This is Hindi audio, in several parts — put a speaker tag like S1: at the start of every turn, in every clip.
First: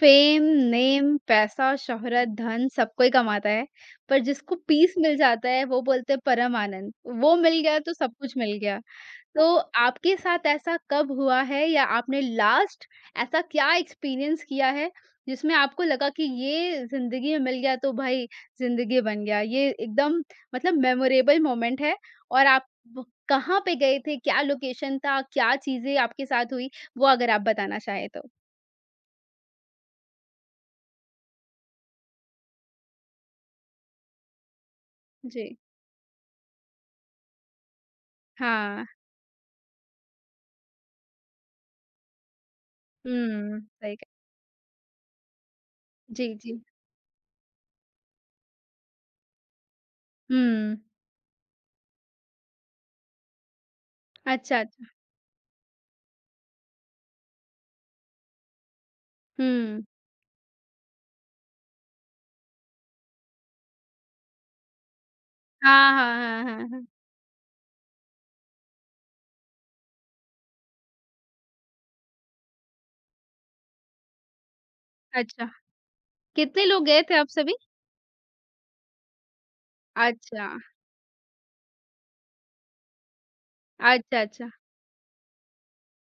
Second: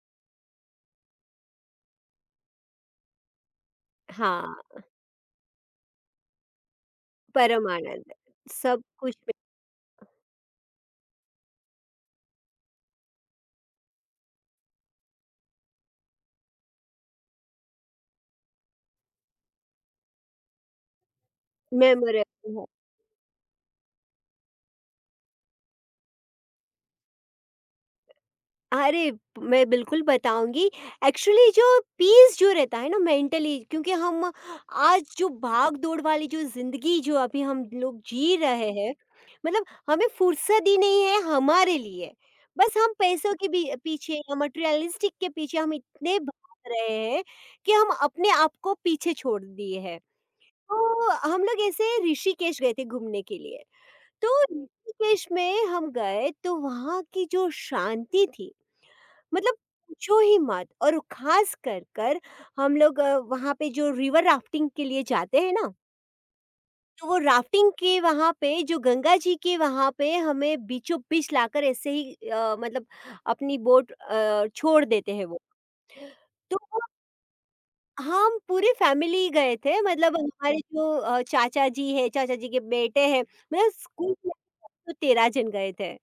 S1: फेम, नेम, पैसा, शोहरत, धन सब कोई कमाता है, पर जिसको
S2: हाँ,
S1: पीस मिल जाता है वो बोलते हैं परम आनंद, वो मिल
S2: परम
S1: गया तो सब
S2: आनंद,
S1: कुछ मिल गया।
S2: सब कुछ
S1: तो आपके साथ ऐसा कब हुआ है या आपने लास्ट ऐसा क्या एक्सपीरियंस किया है जिसमें आपको लगा कि ये ज़िंदगी में मिल गया तो भाई ज़िंदगी बन गया, ये एकदम मतलब मेमोरेबल मोमेंट है और
S2: मेमोरेबल
S1: आप
S2: है।
S1: ब कहाँ पे गए थे, क्या लोकेशन था, क्या चीज़ें आपके साथ हुई, वो अगर आप बताना चाहें तो?
S2: अरे! मैं बिल्कुल बताऊँगी। एक्चुअली जो पीस जो रहता है ना मेंटली, क्योंकि हम आज जो
S1: जी,
S2: भाग-दौड़ वाली जो ज़िंदगी जो अभी हम लोग जी रहे
S1: हाँ।
S2: हैं, मतलब हमें फुर्सत ही नहीं है हमारे लिए। बस हम पैसों के
S1: हुँ,
S2: भी
S1: सही कहा।
S2: पीछे या मटेरियलिस्टिक के पीछे हम इतने
S1: जी, जी।
S2: भाग रहे हैं कि हम अपने आप को पीछे छोड़ दिए हैं।
S1: हुँ,
S2: तो हम लोग ऐसे ऋषिकेश गए थे घूमने के लिए। तो
S1: अच्छा, अच्छा।
S2: ऋषिकेश में हम गए तो वहाँ की जो शांति थी, मतलब
S1: हुँ।
S2: पूछो ही मत। और खास कर कर हम लोग वहाँ पे जो रिवर राफ्टिंग के लिए जाते हैं ना,
S1: हाँ, हाँ, हाँ, हाँ, हाँ।
S2: तो वो राफ्टिंग के वहाँ पे जो गंगा जी के वहाँ पे हमें बीचों बीच लाकर ऐसे ही मतलब अपनी बोट छोड़ देते हैं वो।
S1: अच्छा,
S2: तो
S1: कितने लोग गए थे आप सभी?
S2: हम पूरी फैमिली गए थे, मतलब
S1: अच्छा,
S2: हमारे अच्छा। जो चाचा जी हैं, चाचा जी के बेटे हैं, मतलब स्कूल
S1: अच्छा,
S2: में
S1: अच्छा।
S2: तो 13 जन गए थे।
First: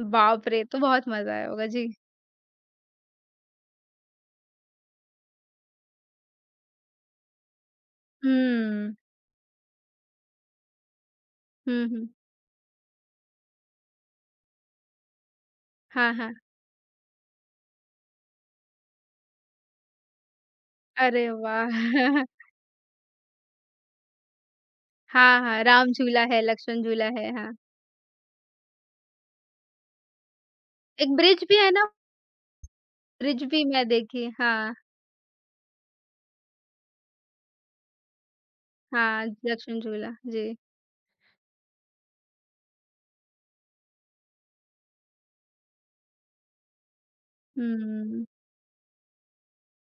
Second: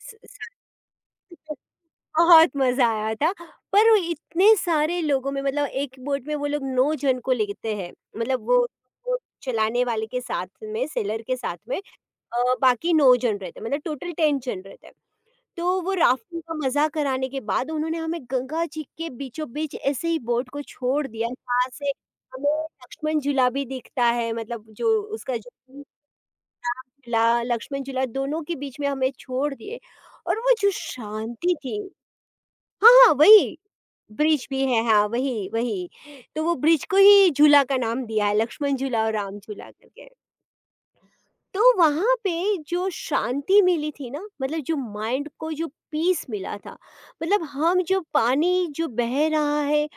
S2: स
S1: बाप
S2: साथ
S1: रे! तो बहुत मज़ा आया
S2: में
S1: होगा। जी।
S2: बहुत मज़ा आया था, पर वो इतने सारे लोगों में मतलब एक बोट में वो लोग 9 जन को लेते हैं, मतलब वो
S1: हुँ,
S2: बोट चलाने वाले के साथ में, सेलर के साथ में
S1: हुँ, हुँ।
S2: बाकी 9 जन रहते हैं, मतलब टोटल 10 जन रहते हैं। तो वो
S1: हाँ, हाँ।
S2: राफ्टिंग का मज़ा कराने के बाद उन्होंने हमें गंगा जी के बीचों-बीच ऐसे ही बोट को छोड़
S1: अरे
S2: दिया,
S1: वाह!
S2: जहाँ से हमें लक्ष्मण झूला भी दिखता है, मतलब जो उसका
S1: हाँ,
S2: जो
S1: हाँ, राम झूला है, लक्ष्मण
S2: राम
S1: झूला है,
S2: झूला,
S1: हाँ।
S2: लक्ष्मण झूला दोनों के बीच में हमें छोड़ दिए। और वो जो
S1: एक ब्रिज
S2: शांति
S1: भी है
S2: थी,
S1: ना?
S2: हाँ, हाँ,
S1: ब्रिज
S2: वही
S1: भी मैं देखी।
S2: ब्रिज भी
S1: हाँ,
S2: है, हाँ, वही, वही। तो वो ब्रिज को ही झूला का नाम दिया है, लक्ष्मण झूला और
S1: हाँ,
S2: राम झूला
S1: लक्ष्मण
S2: करके।
S1: झूला। जी।
S2: तो वहां पे जो शांति मिली थी ना, मतलब जो माइंड को जो पीस मिला था, मतलब हम जो
S1: हुँ।
S2: पानी जो बह रहा है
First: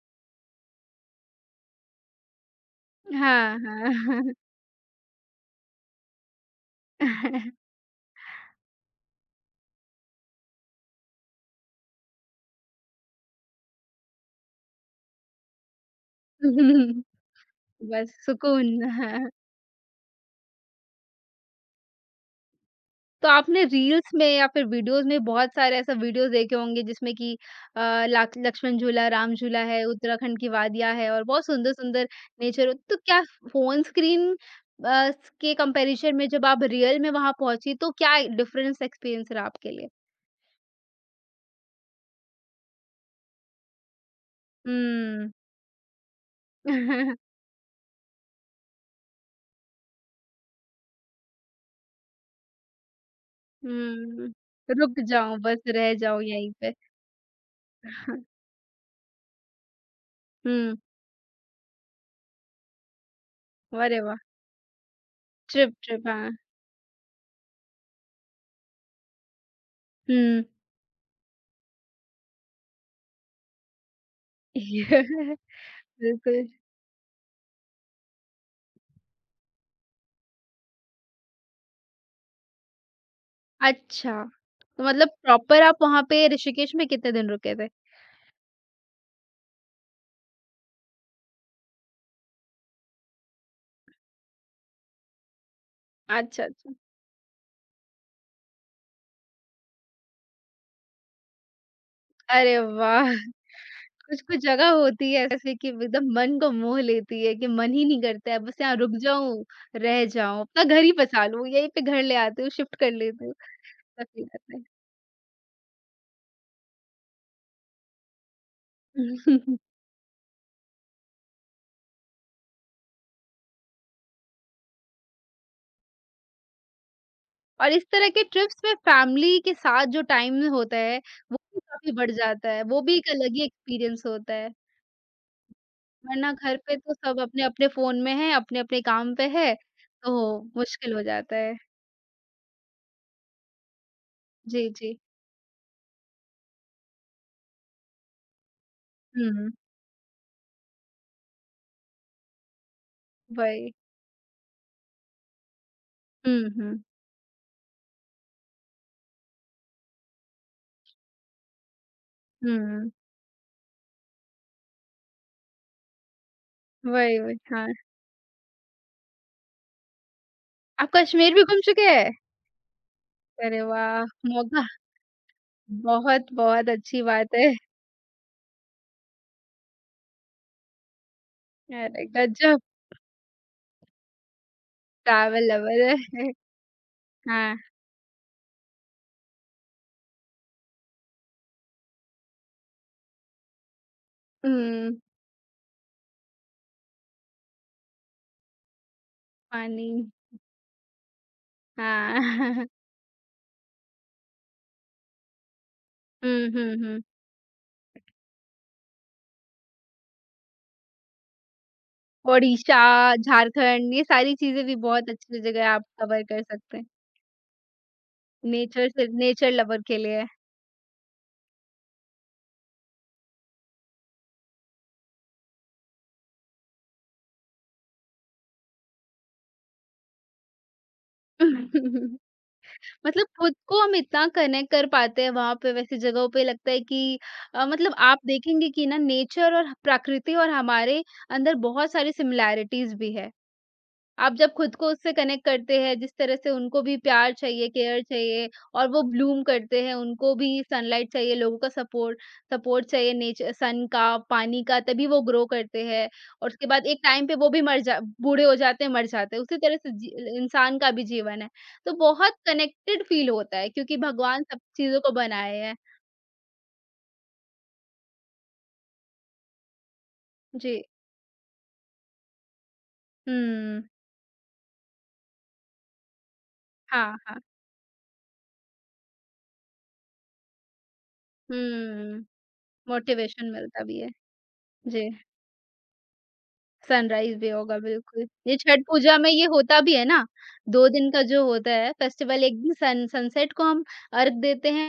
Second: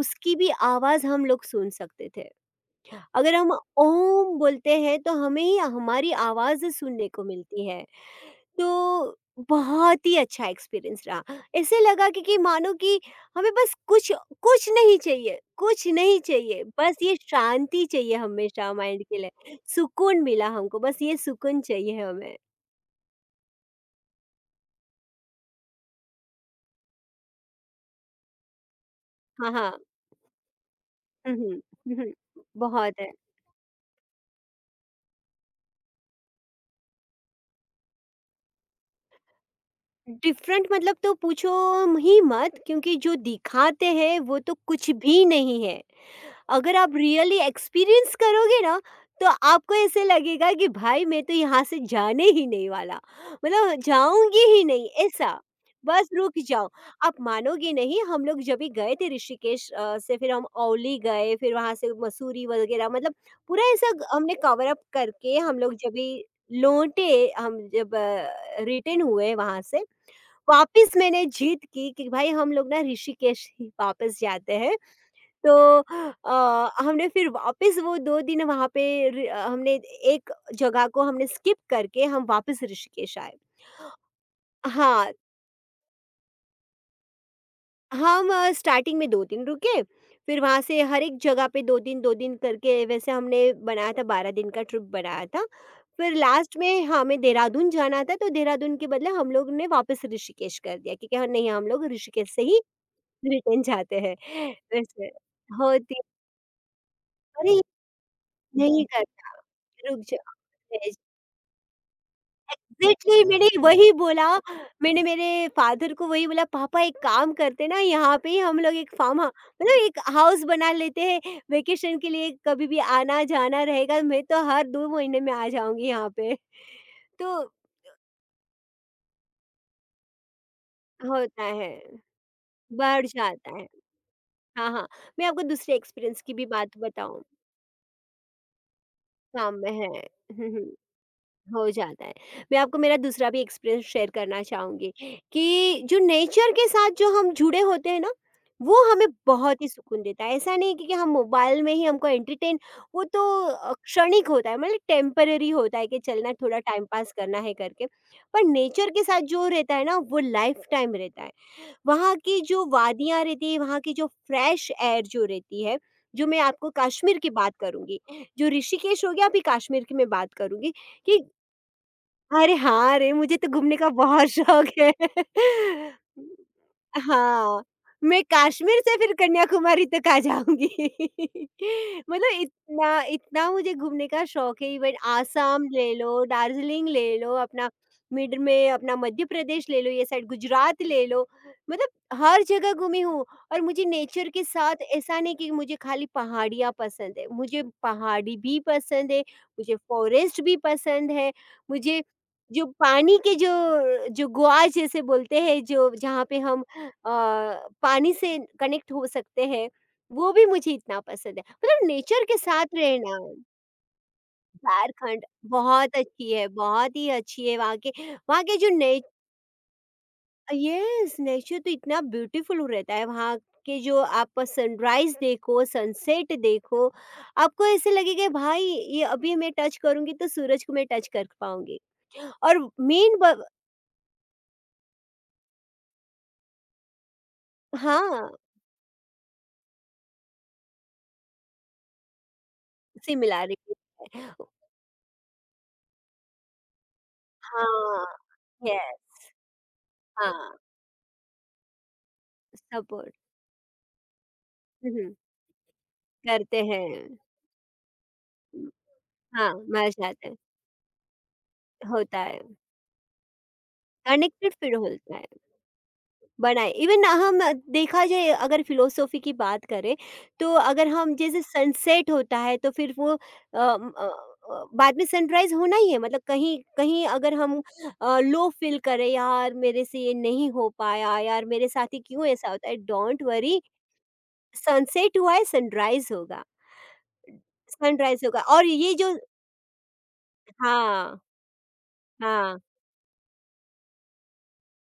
S2: उसकी भी आवाज हम लोग सुन सकते थे। अगर हम
S1: हाँ, हाँ।
S2: ओम बोलते हैं तो हमें ही हमारी आवाज़ सुनने को मिलती है। तो बहुत ही अच्छा एक्सपीरियंस रहा। ऐसे लगा कि मानो कि हमें बस कुछ कुछ नहीं चाहिए, बस ये शांति
S1: बस
S2: चाहिए
S1: सुकून।
S2: हमेशा माइंड के लिए। सुकून मिला हमको, बस ये सुकून चाहिए हमें।
S1: तो आपने रील्स में या फिर वीडियोस में बहुत सारे ऐसा वीडियोस देखे होंगे जिसमें कि अ, लाक लक्ष्मण झूला, राम
S2: हाँ,
S1: झूला
S2: हाँ।
S1: है, उत्तराखंड की वादियाँ है और
S2: हुँ,
S1: बहुत
S2: हुँ। हुँ,
S1: सुंदर-सुंदर
S2: हुँ।
S1: नेचर हो। तो
S2: बहुत है।
S1: क्या फ़ोन स्क्रीन अ, के कंपैरिज़न में जब आप रियल में वहाँ पहुँची तो क्या डिफरेंस एक्सपीरियंस रहा आपके लिए?
S2: डिफ़रेंट मतलब तो पूछो ही मत, क्योंकि जो दिखाते हैं वो तो कुछ भी
S1: हुँ।
S2: नहीं है। अगर आप रियली एक्सपीरियंस करोगे ना तो आपको ऐसे लगेगा कि भाई मैं तो यहाँ से जाने ही नहीं वाला, मतलब
S1: हुँ।
S2: जाऊंगी ही नहीं
S1: रुक जाऊँ,
S2: ऐसा।
S1: बस रह
S2: बस
S1: जाऊँ
S2: रुक
S1: यहीं
S2: जाओ,
S1: पे।
S2: आप मानोगे नहीं। हम लोग जब भी गए थे ऋषिकेश से फिर हम
S1: हुँ,
S2: औली गए, फिर वहाँ से मसूरी वगैरह, मतलब पूरा ऐसा
S1: अरे वाह!
S2: हमने कवर अप करके हम लोग
S1: ट्रिप
S2: जब
S1: ट्रिप
S2: भी
S1: हाँ।
S2: लौटे, हम जब रिटर्न हुए वहाँ से
S1: हुँ।
S2: वापस, मैंने जीत की कि भाई हम लोग ना ऋषिकेश ही वापस जाते हैं। तो
S1: बिल्कुल।
S2: हमने फिर वापस वो 2 दिन वहाँ पे हमने एक जगह को हमने स्किप करके हम वापस ऋषिकेश आए।
S1: अच्छा। तो मतलब
S2: हाँ,
S1: प्रॉपर आप वहाँ पे ऋषिकेश में कितने दिन रुके थे?
S2: हम स्टार्टिंग में 2 दिन रुके, फिर वहाँ से हर एक जगह पे 2 दिन, 2 दिन करके। वैसे हमने बनाया था, 12 दिन का ट्रिप बनाया था। फिर
S1: अच्छा,
S2: लास्ट
S1: अच्छा।
S2: में हाँ, हमें देहरादून जाना था, तो देहरादून के बदले हम लोग ने वापस ऋषिकेश कर दिया, क्योंकि हाँ, नहीं, हम लोग ऋषिकेश से
S1: अरे
S2: ही
S1: वाह!
S2: रिटर्न जाते हैं।
S1: कुछ-कुछ जगह
S2: वैसे
S1: होती है ऐसे कि
S2: होती,
S1: एकदम मन को मोह लेती है कि
S2: अरे!
S1: मन ही नहीं करता है, बस यहाँ
S2: नहीं
S1: रुक
S2: करता,
S1: जाऊँ,
S2: रुक
S1: रह
S2: जाओ।
S1: जाऊँ, अपना घर ही बसा लूँ, यहीं पे घर ले आती हूँ, शिफ्ट कर लेती
S2: एग्ज़ैक्टली
S1: हूँ।
S2: मैंने वही
S1: ऐसा
S2: बोला,
S1: फ़ील आता
S2: मैंने मेरे फ़ादर को वही बोला, "पापा एक काम करते हैं ना, यहाँ पे ही हम लोग एक फार्म हा
S1: है।
S2: मतलब एक हाउस बना लेते हैं, वेकेशन के लिए कभी भी आना-जाना रहेगा, मैं तो हर 2 महीने में आ जाऊँगी यहाँ पे।" तो
S1: और इस तरह के ट्रिप्स में फैमिली के साथ जो टाइम होता है, वो
S2: होता
S1: भी
S2: है,
S1: काफ़ी बढ़ जाता है, वो भी
S2: बढ़
S1: एक अलग ही
S2: जाता है।
S1: एक्सपीरियंस होता है।
S2: हाँ, हाँ, मैं आपको दूसरे एक्सपीरियंस
S1: वरना
S2: की भी
S1: घर पे
S2: बात
S1: तो सब
S2: बताऊँ,
S1: अपने-अपने फ़ोन में हैं, अपने-अपने काम पे है,
S2: काम में है।
S1: तो
S2: हुँ, हुँ।
S1: मुश्किल हो जाता है।
S2: हो जाता है। मैं आपको मेरा दूसरा भी एक्सपीरियंस शेयर करना
S1: जी,
S2: चाहूँगी
S1: जी।
S2: कि जो नेचर के साथ जो हम जुड़े होते हैं ना, वो हमें
S1: हुँ,
S2: बहुत ही सुकून देता है। ऐसा नहीं कि हम मोबाइल में ही हमको एंटरटेन, वो तो
S1: वही।
S2: क्षणिक होता है, मतलब टेम्परेरी होता है कि चलना
S1: हुँ,
S2: थोड़ा
S1: हुँ,
S2: टाइम पास करना है करके। पर नेचर के साथ जो रहता है ना, वो लाइफ़ टाइम रहता है। वहाँ की जो
S1: हुँ,
S2: वादियाँ रहती है, वहाँ की जो फ्रेश एयर जो रहती है, जो मैं आपको
S1: वही,
S2: कश्मीर की
S1: वही,
S2: बात
S1: हाँ।
S2: करूँगी, जो ऋषिकेश हो गया अभी कश्मीर की मैं बात करूँगी
S1: आप
S2: कि
S1: कश्मीर भी घूम चुके हैं?
S2: अरे हाँ! अरे, मुझे तो
S1: अरे
S2: घूमने का
S1: वाह!
S2: बहुत
S1: मौका
S2: शौक है।
S1: बहुत, बहुत अच्छी बात है।
S2: हाँ, मैं कश्मीर से फिर कन्याकुमारी तक आ जाऊँगी।
S1: अरे
S2: मतलब
S1: गज़ब
S2: इतना इतना मुझे घूमने का शौक है। इवन
S1: ट्रैवल
S2: आसाम
S1: लवर
S2: ले लो,
S1: है।
S2: दार्जिलिंग ले लो,
S1: हाँ,
S2: अपना मिड में अपना मध्य प्रदेश ले लो, ये साइड गुजरात ले लो, मतलब हर जगह घूमी हूँ। और मुझे नेचर के साथ
S1: हुँ,
S2: ऐसा नहीं कि मुझे खाली पहाड़ियाँ पसंद है, मुझे पहाड़ी भी पसंद है, मुझे
S1: पानी
S2: फ़ॉरेस्ट भी पसंद है, मुझे
S1: हाँ।
S2: जो पानी के जो जो गुआ जैसे बोलते हैं जो जहाँ पे
S1: हुँ,
S2: हम
S1: हुँ, हुँ।
S2: पानी से कनेक्ट हो सकते हैं, वो भी मुझे इतना पसंद है। मतलब नेचर के साथ
S1: ओडिशा,
S2: रहना।
S1: झारखंड ये सारी चीज़ें भी बहुत
S2: झारखंड
S1: अच्छी जगह आप
S2: बहुत
S1: कवर
S2: अच्छी
S1: कर
S2: है,
S1: सकते हैं।
S2: बहुत ही अच्छी है। वहाँ के जो
S1: नेचर
S2: ने
S1: से नेचर लवर के लिए।
S2: येस नेचर तो इतना ब्यूटीफुल रहता है। वहाँ के जो आप सनराइज़ देखो, सनसेट देखो, आपको ऐसे लगेगा भाई ये अभी मैं टच करूँगी तो सूरज को मैं टच कर पाऊँगी। और मेन
S1: मतलब
S2: ब
S1: खुद को हम इतना कनेक्ट कर पाते हैं वहाँ पे वैसी जगहों पे लगता है कि मतलब आप
S2: हाँ।
S1: देखेंगे कि ना नेचर और प्रकृति और हमारे अंदर बहुत सारी सिमिलैरिटीज भी है।
S2: सिमिलैरिटीज़ है।
S1: आप जब खुद को उससे कनेक्ट करते हैं, जिस तरह से उनको भी प्यार चाहिए, केयर
S2: हाँ,
S1: चाहिए और वो
S2: यस।
S1: ब्लूम करते हैं, उनको
S2: हाँ,
S1: भी सनलाइट चाहिए, लोगों का सपोर्ट सपोर्ट चाहिए
S2: सपोर्ट
S1: नेचर सन का, पानी का,
S2: हुँ,
S1: तभी
S2: हुँ,
S1: वो ग्रो करते हैं और
S2: करते
S1: उसके बाद
S2: हैं।
S1: एक टाइम पे वो भी मर जा बूढ़े हो जाते हैं, मर जाते हैं।
S2: हाँ,
S1: उसी तरह
S2: मर
S1: से
S2: जाते हैं,
S1: जी इंसान का भी जीवन है। तो
S2: होता
S1: बहुत
S2: है।
S1: कनेक्टेड फ़ील होता है क्योंकि भगवान
S2: कनेक्टेड
S1: सब
S2: फील
S1: चीज़ों को
S2: होता है,
S1: बनाए हैं।
S2: बनाए इवन हम देखा जाए अगर फिलॉसफी की बात करें, तो
S1: जी।
S2: अगर हम जैसे सनसेट होता है तो फिर वो
S1: हुँ।
S2: बाद में सनराइज़ होना ही है, मतलब कहीं कहीं
S1: हाँ,
S2: अगर
S1: हाँ।
S2: हम लो फील करें, यार मेरे से ये नहीं हो पाया, यार मेरे साथ ही
S1: हुँ।
S2: क्यों ऐसा होता है? डोंट
S1: मोटिवेशन
S2: वरी,
S1: मिलता भी है। जी।
S2: सनसेट हुआ है, सनराइज़ होगा।
S1: सनराइज़ भी होगा
S2: सनराइज़
S1: बिल्कुल।
S2: होगा।
S1: ये
S2: और
S1: छठ
S2: ये जो
S1: पूजा में ये होता भी है ना, 2 दिन
S2: हाँ,
S1: का जो होता है फेस्टिवल
S2: हाँ,
S1: एक दिन सन सनसेट को हम अर्घ देते हैं,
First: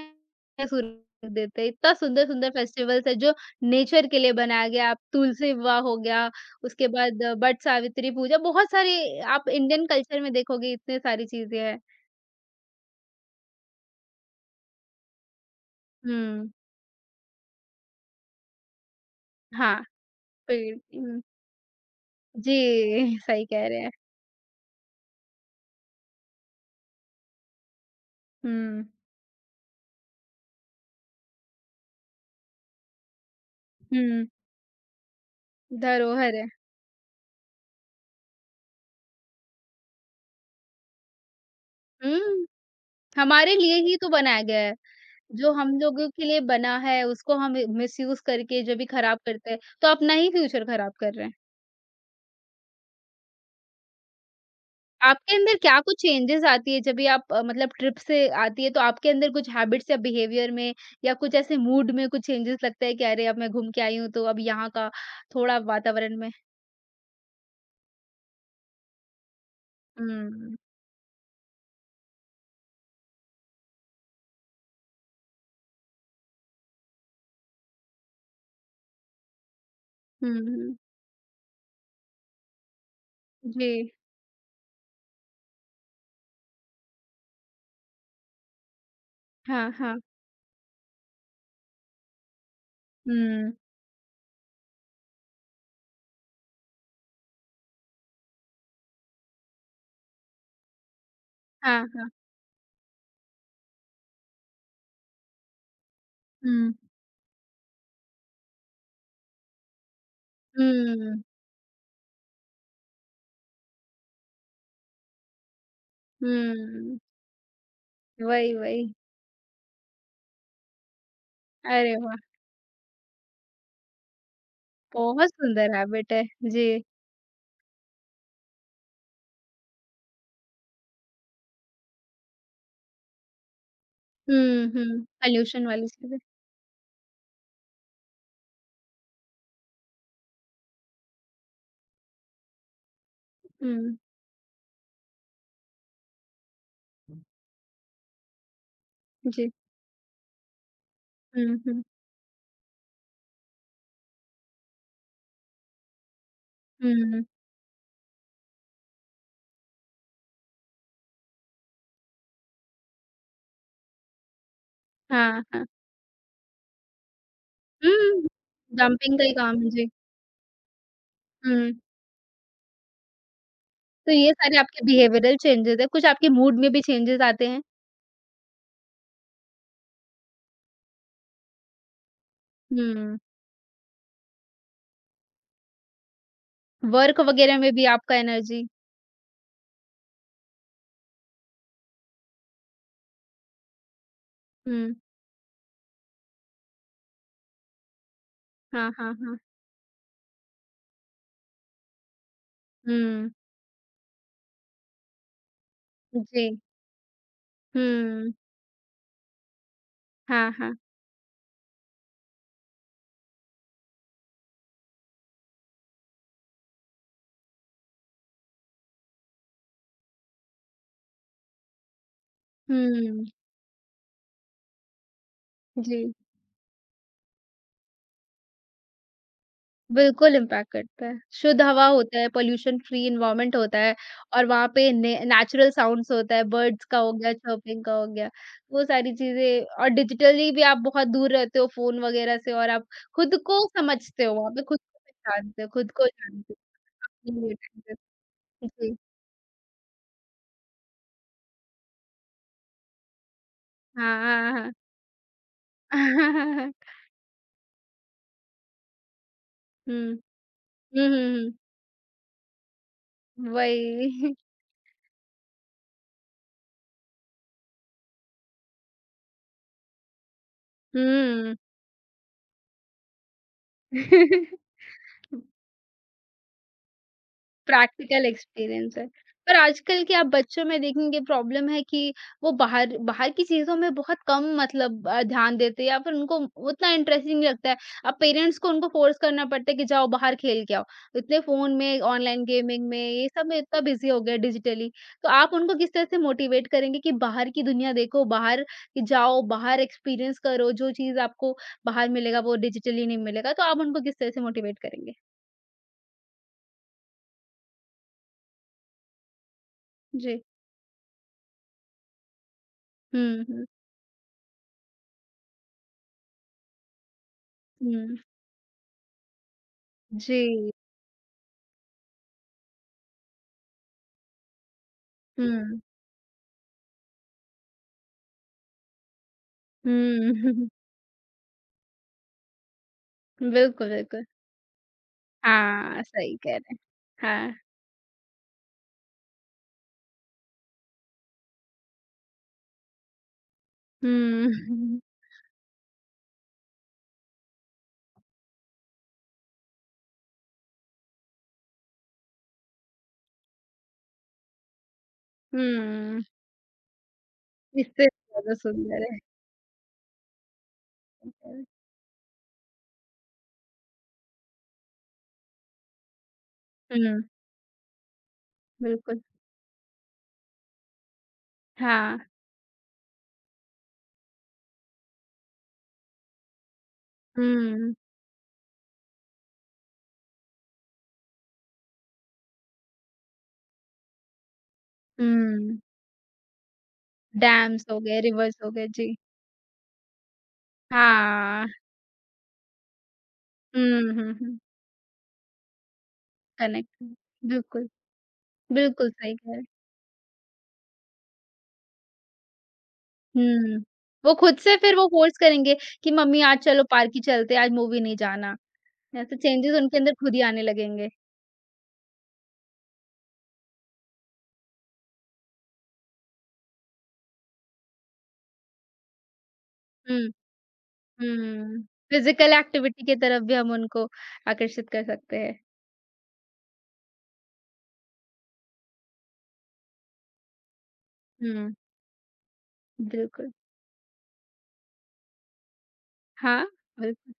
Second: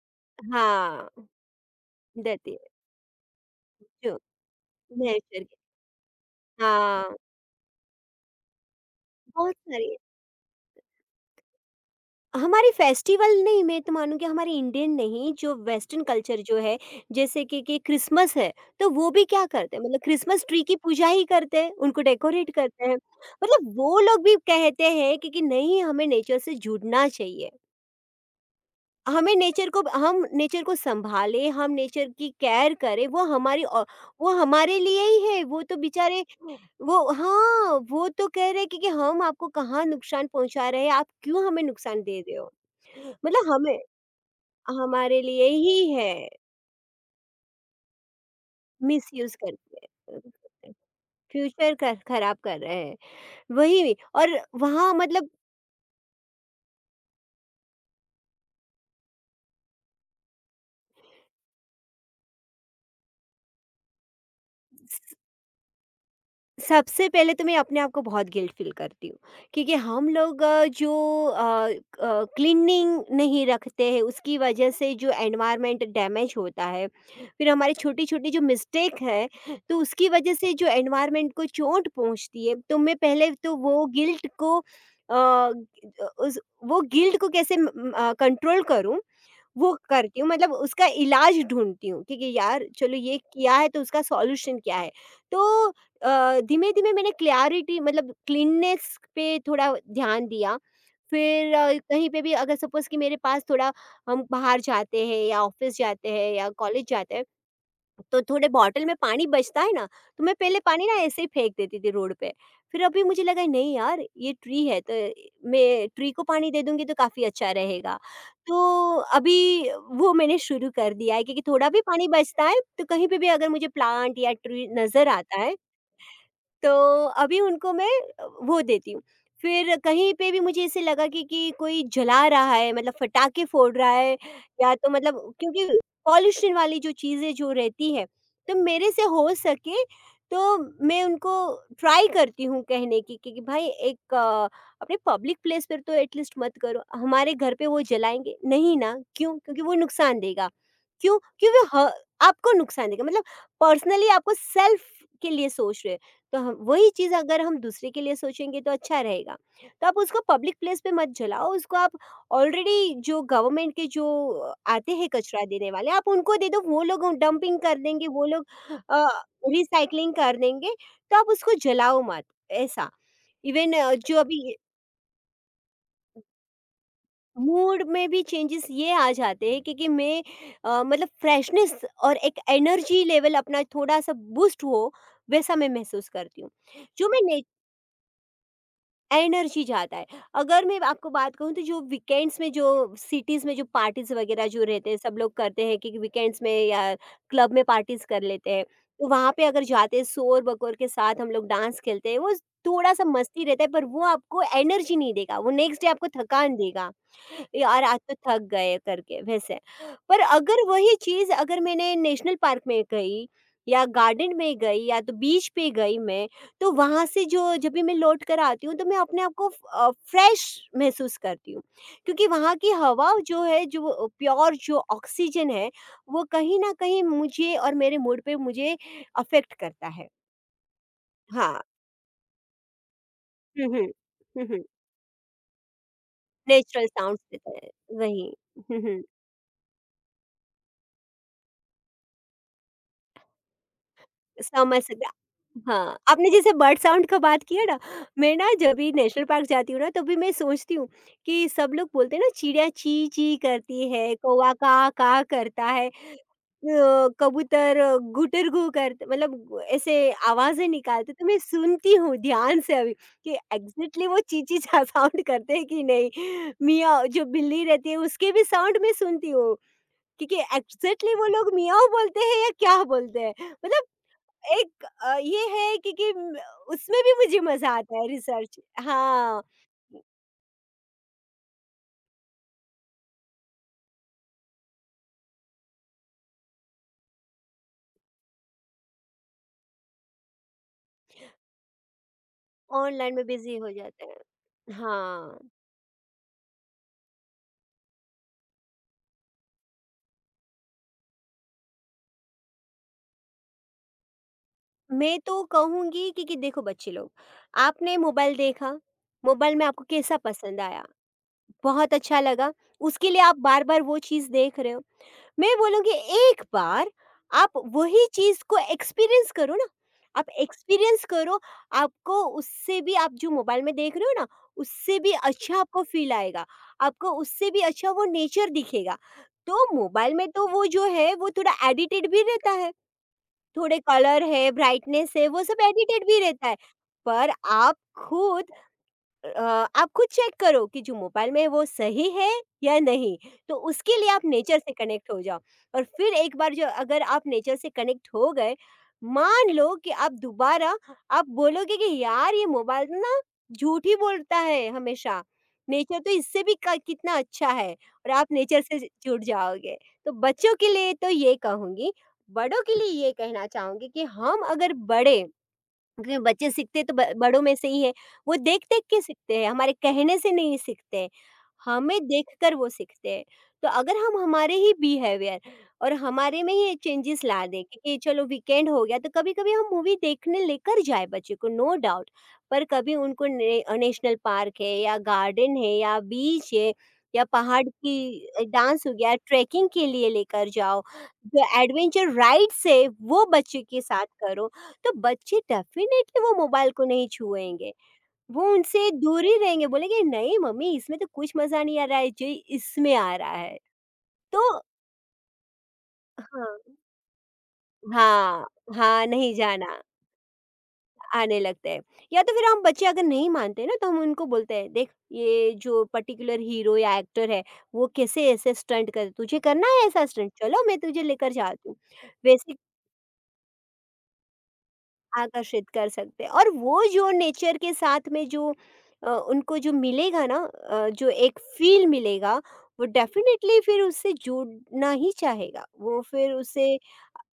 S1: सूर्य
S2: हाँ,
S1: को अर्घ देते हैं। इतना सुंदर-सुंदर
S2: देती है,
S1: फेस्टिवल्स है जो नेचर
S2: जो
S1: के लिए बनाया गया है। आप
S2: नेचर
S1: तुलसी
S2: की
S1: विवाह हो गया, उसके
S2: हाँ,
S1: बाद वट सावित्री पूजा बहुत सारे आप
S2: बहुत
S1: इंडियन
S2: सारी
S1: कल्चर में देखोगे इतने सारी चीज़ें हैं।
S2: हमारे फेस्टिवल नहीं, मैं तो मानूँगी हमारे इंडियन नहीं, जो वेस्टर्न कल्चर
S1: हुँ,
S2: जो है, जैसे कि क्रिसमस है, तो वो भी क्या करते
S1: हाँ,
S2: हैं, मतलब क्रिसमस ट्री की
S1: पेड़
S2: पूजा
S1: हुँ,
S2: ही करते हैं, उनको डेकोरेट करते हैं।
S1: जी, सही कह
S2: मतलब
S1: रहे हैं।
S2: वो लोग भी कहते हैं कि नहीं, हमें नेचर से जुड़ना चाहिए।
S1: हुँ।
S2: हमें नेचर को, हम नेचर को सँभालें, हम नेचर की केयर करें, वो हमारी औ
S1: हुँ,
S2: वो हमारे लिए ही है, वो तो बेचारे
S1: धरोहर है।
S2: वो हाँ, वो तो कह रहे हैं कि हम आपको कहाँ नुकसान पहुँचा रहे हैं, आप क्यों हमें नुकसान दे रहे
S1: हुँ,
S2: हो? मतलब
S1: हमारे लिए
S2: हमें
S1: ही तो बनाया गया है।
S2: हमारे लिए
S1: जो हम
S2: ही
S1: लोगों
S2: है,
S1: के लिए बना है, उसको हम मिसयूज़ करके जो भी खराब
S2: मिसयूज़
S1: करते हैं,
S2: करके।
S1: तो अपना ही फ्यूचर खराब कर रहे हैं।
S2: फ्यूचर ख खराब कर रहे हैं, वही। और वहाँ मतलब
S1: आपके अंदर क्या कुछ चेंजेज़ आती है जब भी आप मतलब ट्रिप से आती है, तो आपके अंदर कुछ हैबिट्स या बिहेवियर में या कुछ ऐसे मूड में कुछ चेंजेज़ लगता है कि अरे! अब मैं घूम के आई हूँ, तो अब यहाँ का थोड़ा वातावरण में
S2: सबसे पहले तो मैं अपने आप को बहुत गिल्ट फ़ील करती हूँ, क्योंकि हम लोग
S1: हुँ।
S2: अ, जो अ, क क्लीनिंग नहीं रखते हैं, उसकी वजह से जो एनवायरनमेंट डैमेज होता है, फिर हमारी छोटी-छोटी जो मिस्टेक है, तो उसकी
S1: हुँ,
S2: वजह से जो
S1: हुँ।
S2: एनवायरनमेंट को चोट पहुँचती है, तो मैं पहले तो
S1: जी।
S2: वो गिल्ट को अ, उस वो गिल्ट को कैसे म म अ, कंट्रोल करूँ,
S1: हाँ,
S2: वो
S1: हाँ।
S2: करती हूँ, मतलब उसका इलाज ढूँढती हूँ, ठीक है यार चलो ये
S1: हुँ।
S2: किया है तो उसका सॉल्यूशन क्या है? तो धीमे-धीमे मैंने क्लैरिटी मतलब क्लीननेस पे थोड़ा ध्यान दिया। फिर
S1: हाँ,
S2: कहीं
S1: हाँ।
S2: पे भी अगर सपोज़ कि मेरे पास थोड़ा, हम बाहर जाते हैं या ऑफ़िस जाते हैं या
S1: हुँ।
S2: कॉलेज जाते हैं, तो थोड़े बॉटल में पानी बचता है ना, तो मैं पहले पानी ना
S1: हुँ,
S2: ऐसे ही फेंक देती थी रोड पे। फिर अभी मुझे लगा नहीं यार ये ट्री है तो मैं ट्री को पानी दे दूँगी तो
S1: हुँ।
S2: काफ़ी अच्छा रहेगा।
S1: वही,
S2: तो
S1: वही।
S2: अभी वो मैंने शुरू कर दिया है, क्योंकि थोड़ा भी
S1: अरे
S2: पानी
S1: वाह!
S2: बचता है तो कहीं पे भी अगर मुझे प्लांट या ट्री नज़र
S1: बहुत
S2: आता है
S1: सुंदर हैबिट है। जी।
S2: तो अभी उनको मैं वो देती हूँ। फिर कहीं पे भी मुझे ऐसे लगा कि कोई जला रहा है, मतलब पटाखे फोड़ रहा है
S1: हुँ,
S2: या तो
S1: हुँ,
S2: मतलब, क्योंकि
S1: पॉल्यूशन वाली चीज़ें।
S2: पॉल्यूशन वाली जो चीज़ें जो रहती है, तो मेरे से हो सके तो मैं उनको ट्राई करती हूँ कहने की कि भाई
S1: हुँ,
S2: एक अपने पब्लिक प्लेस पर तो एटलीस्ट मत करो। हमारे घर पे वो जलाएँगे, नहीं ना, क्यों?
S1: जी।
S2: क्योंकि वो नुकसान देगा। क्यों?
S1: हुँ,
S2: क्योंकि
S1: हुँ,
S2: वो ह आपको नुकसान देगा। मतलब पर्सनली आपको सेल्फ के लिए सोच रहे हैं। तो हम वही चीज़,
S1: हुँ,
S2: अगर हम दूसरे के लिए सोचेंगे तो अच्छा रहेगा। तो आप उसको पब्लिक प्लेस पे मत जलाओ, उसको आप ऑलरेडी जो गवर्नमेंट के जो आते हैं
S1: हाँ,
S2: कचरा
S1: हाँ।
S2: देने वाले, आप उनको दे दो, वो लोग डंपिंग कर देंगे,
S1: हुँ,
S2: वो लोग अ,
S1: डंपिंग का ही काम है, जी।
S2: रिसाइक्लिंग कर देंगे, तो आप उसको
S1: हुँ,
S2: जलाओ मत, ऐसा। इवन
S1: तो
S2: जो
S1: ये
S2: अभी
S1: सारे आपके बिहेवियरल चेंजेज़ हैं, कुछ आपके मूड में भी चेंजेज़ आते हैं?
S2: मूड में भी चेंजेस ये आ जाते हैं, क्योंकि मैं मतलब फ्रेशनेस और एक एनर्जी
S1: हुँ,
S2: लेवल अपना थोड़ा-सा बूस्ट हो, वैसा मैं महसूस करती हूँ। जो
S1: वर्क
S2: मैं ने
S1: वगैरह में भी आपका एनर्जी
S2: एनर्जी जाता है। अगर मैं आपको बात कहूँ तो जो वीकेंड्स में, जो सिटीज़ में जो पार्टीज़ वगैरह जो रहते
S1: हुँ,
S2: हैं, सब लोग करते हैं कि वीकेंड्स में या क्लब में पार्टीज़ कर लेते हैं।
S1: हाँ,
S2: तो
S1: हाँ,
S2: वहाँ
S1: हाँ।
S2: पे अगर जाते हैं शोर-बकोर के साथ, हम लोग डांस खेलते हैं, वो थोड़ा-सा
S1: हुँ,
S2: मस्ती रहता है, पर वो आपको एनर्जी नहीं देगा, वो नेक्स्ट डे आपको
S1: जी।
S2: थकान देगा। यार आज तो
S1: हुँ,
S2: थक गए करके वैसे। पर
S1: हाँ,
S2: अगर
S1: हाँ।
S2: वही चीज़, अगर मैंने नेशनल पार्क में गई या गार्डन में गई या तो बीच पे गई मैं, तो वहाँ से जो, जब भी मैं लौट कर आती हूँ तो मैं अपने आप को फ्रेश महसूस करती हूँ, क्योंकि वहाँ की हवा
S1: हुँ,
S2: जो है, जो प्योर जो ऑक्सीजन है,
S1: जी।
S2: वो कहीं ना कहीं मुझे और मेरे मूड पे मुझे अफेक्ट करता है।
S1: बिल्कुल इम्पैक्ट करता है। शुद्ध
S2: हाँ।
S1: हवा होता है, पॉल्यूशन फ्री एनवायरनमेंट
S2: हम्म
S1: होता है और
S2: हम्म।
S1: वहाँ पे ने नेचुरल साउंड्स होता है, बर्ड्स
S2: नेचुरल
S1: का हो
S2: साउंड
S1: गया,
S2: देता है
S1: चर्पिंग का हो
S2: वही।
S1: गया, वो
S2: हम्म।
S1: सारी चीज़ें और डिजिटली भी आप बहुत दूर रहते हो फ़ोन वगैरह से और आप खुद को समझते हो, वहाँ पे खुद
S2: समझ
S1: को
S2: सकते हैं।
S1: पहचानते हो, खुद
S2: हाँ,
S1: को
S2: आपने जैसे
S1: जानते
S2: बर्ड साउंड का बात
S1: हो। ये
S2: किया ना,
S1: time
S2: मैं ना जब
S1: पे।
S2: भी
S1: जी।
S2: नेशनल पार्क जाती हूँ ना, तब भी मैं सोचती हूँ कि सब लोग बोलते हैं ना, चिड़िया चीं चीं करती है,
S1: हाँ, हाँ,
S2: कौवा
S1: हाँ।
S2: kaa kaa करता है, कबूतर गुटरगू करते मतलब
S1: हुँ।
S2: ऐसे आवाज़ें
S1: हुँ,
S2: निकालते, तो मैं
S1: हुँ,
S2: सुनती हूँ ध्यान से अभी कि
S1: हुँ।
S2: एग्ज़ैक्टली वो
S1: वही।
S2: चीं चीं सा साउंड करते हैं कि नहीं। मियाँव जो बिल्ली रहती है उसके भी साउंड मैं सुनती हूँ, क्योंकि एग्ज़ैक्टली वो लोग
S1: हुँ।
S2: मियाँव बोलते हैं या क्या बोलते हैं? मतलब एक ये है कि म उसमें भी मुझे मज़ा आता है
S1: प्रैक्टिकल
S2: रिसर्च।
S1: एक्सपीरियंस है।
S2: हाँ।
S1: पर आजकल के आप बच्चों में देखेंगे प्रॉब्लम है कि वो बाहर बाहर की चीज़ों में बहुत कम मतलब ध्यान देते हैं या फिर उनको उतना इंटरेस्टिंग नहीं लगता है। अब पेरेंट्स को उनको फ़ोर्स करना पड़ता है कि जाओ बाहर खेल के आओ। तो इतने फ़ोन में, ऑनलाइन गेमिंग में,
S2: ऑनलाइन में
S1: ये सब
S2: बिज़ी
S1: में
S2: हो
S1: इतना
S2: जाते
S1: बिज़ी हो गए
S2: हैं।
S1: डिजिटली। तो
S2: हाँ।
S1: आप उनको किस तरह से मोटिवेट करेंगे कि बाहर की दुनिया देखो, बाहर कि जाओ, बाहर एक्सपीरियंस करो, जो चीज़ आपको बाहर मिलेगा वो डिजिटली नहीं मिलेगा। तो आप उनको किस तरह से मोटिवेट करेंगे?
S2: मैं तो कहूँगी कि देखो बच्चे लोग, आपने मोबाइल देखा, मोबाइल में आपको कैसा
S1: जी।
S2: पसंद आया, बहुत अच्छा लगा, उसके लिए आप
S1: हुँ, हुँ।
S2: बार-बार वो चीज़ देख रहे हो। मैं बोलूँगी एक बार आप वही
S1: हुँ।
S2: चीज़ को एक्सपीरियंस करो ना। आप
S1: जी।
S2: एक्सपीरियंस करो, आपको उससे भी, आप जो मोबाइल में देख रहे हो ना, उससे भी अच्छा
S1: हुँ।
S2: आपको फ़ील आएगा। आपको उससे भी अच्छा वो नेचर दिखेगा। तो मोबाइल में तो वो
S1: हुँ।
S2: जो है वो थोड़ा एडिटेड भी रहता है। थोड़े
S1: बिल्कुल,
S2: कलर
S1: बिल्कुल।
S2: है, ब्राइटनेस है, वो सब
S1: हाँ,
S2: एडिटेड भी
S1: सही
S2: रहता है।
S1: कह रहे हैं।
S2: पर
S1: हाँ।
S2: आप खुद अ, आप खुद चेक करो कि जो मोबाइल में है वो सही है या नहीं, तो उसके लिए आप नेचर से
S1: हुँ।
S2: कनेक्ट हो जाओ। और फिर एक बार जो, अगर आप नेचर से कनेक्ट हो गए, मान लो कि आप दोबारा आप बोलोगे कि यार ये मोबाइल ना झूठ ही बोलता है हमेशा। नेचर तो
S1: हुँ।
S2: इससे भी कितना अच्छा है,
S1: इससे
S2: और आप
S1: ज़्यादा
S2: नेचर से
S1: सुंदर है।
S2: जुड़ जाओगे। तो बच्चों के लिए तो ये कहूंगी, बड़ों के लिए ये कहना चाहूंगी कि हम अगर बड़े, क्योंकि बच्चे सीखते तो ब
S1: हुँ,
S2: बड़ों में से ही है। वो देख-देख के
S1: बिल्कुल।
S2: सीखते हैं, हमारे कहने से नहीं सीखते हैं, हमें
S1: हाँ।
S2: देखकर वो सीखते हैं। तो अगर हम हमारे ही बिहेवियर और हमारे में ही चेंजेस ला दें,
S1: हुँ,
S2: क्योंकि चलो वीकेंड हो गया तो कभी-कभी हम मूवी देखने लेकर जाएँ बच्चे को, नो डाउट। पर कभी उनको नेशनल पार्क है या गार्डन है
S1: हुँ।
S2: या बीच है या पहाड़
S1: डैम्स हो गए,
S2: की
S1: रिवर्स हो गए।
S2: डांस हो
S1: जी।
S2: गया, ट्रैकिंग के लिए लेकर जाओ। जो
S1: हाँ।
S2: एडवेंचर राइड्स है वो बच्चे के
S1: हुँ,
S2: साथ
S1: हुँ,
S2: करो।
S1: हुँ।
S2: तो बच्चे डेफिनेटली वो मोबाइल को
S1: कनेक्ट
S2: नहीं छुएंगे,
S1: बिल्कुल,
S2: वो उनसे
S1: बिल्कुल
S2: दूर
S1: सही
S2: ही
S1: कह रहे हैं।
S2: रहेंगे, बोलेंगे नहीं मम्मी इसमें तो कुछ मज़ा नहीं आ रहा है, जो इसमें आ रहा है।
S1: हुँ। वो
S2: तो
S1: खुद से फिर वो फ़ोर्स करेंगे कि मम्मी आज
S2: हाँ,
S1: चलो पार्क ही चलते हैं, आज मूवी नहीं
S2: हाँ,
S1: जाना।
S2: हाँ, नहीं
S1: ऐसे चेंजेस
S2: जाना।
S1: उनके अंदर खुद ही आने लगेंगे।
S2: आने लगते हैं। या तो फिर हम बच्चे अगर नहीं मानते ना, तो हम उनको बोलते हैं देख ये जो पर्टिकुलर हीरो या एक्टर है, वो कैसे ऐसे स्टंट कर, तुझे करना है ऐसा
S1: हुँ।
S2: स्टंट, चलो मैं तुझे लेकर जाती हूँ।
S1: हुँ, फिज़िकल
S2: वैसे
S1: एक्टिविटी की तरफ भी हम उनको आकर्षित कर सकते हैं।
S2: आकर्षित कर सकते हैं, और वो जो नेचर के साथ में जो उनको जो मिलेगा ना, जो एक
S1: हुँ,
S2: फील मिलेगा, वो
S1: बिल्कुल।
S2: डेफिनेटली फिर उससे जुड़ना ही चाहेगा, वो फिर
S1: हाँ,
S2: उसे,
S1: बिल्कुल।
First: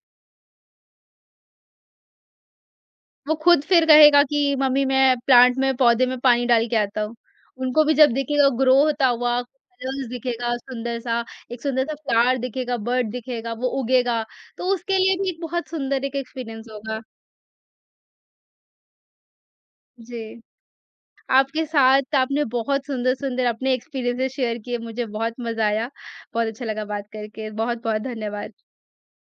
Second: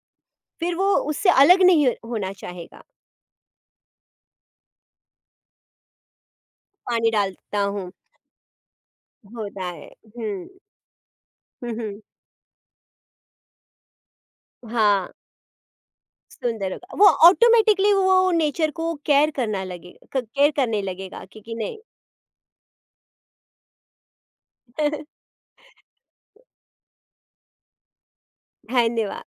S2: फिर वो उससे अलग नहीं होना चाहेगा।
S1: वो खुद फिर कहेगा कि मम्मी मैं प्लांट में पौधे में पानी डाल के आता
S2: पानी
S1: हूँ।
S2: डालता
S1: उनको
S2: हूँ।
S1: भी जब दिखेगा ग्रो होता हुआ,
S2: होता है।
S1: कलर्स दिखेगा सुंदर-सा, एक
S2: हम्म
S1: सुंदर-सा
S2: हम्म,
S1: फ्लावर दिखेगा, बर्ड दिखेगा, वो उगेगा, तो उसके
S2: हाँ।
S1: लिए भी एक बहुत सुंदर एक एक्सपीरियंस
S2: सुंदर होगा,
S1: होगा।
S2: वो ऑटोमेटिकली वो नेचर को केयर करना लगेगा,
S1: जी,
S2: केयर करने लगेगा क्योंकि
S1: आपके
S2: नहीं।
S1: साथ आपने बहुत सुंदर-सुंदर अपने एक्सपीरियंसेस शेयर किए, मुझे बहुत मज़ा आया। बहुत अच्छा लगा बात करके। बहुत-बहुत धन्यवाद।
S2: धन्यवाद।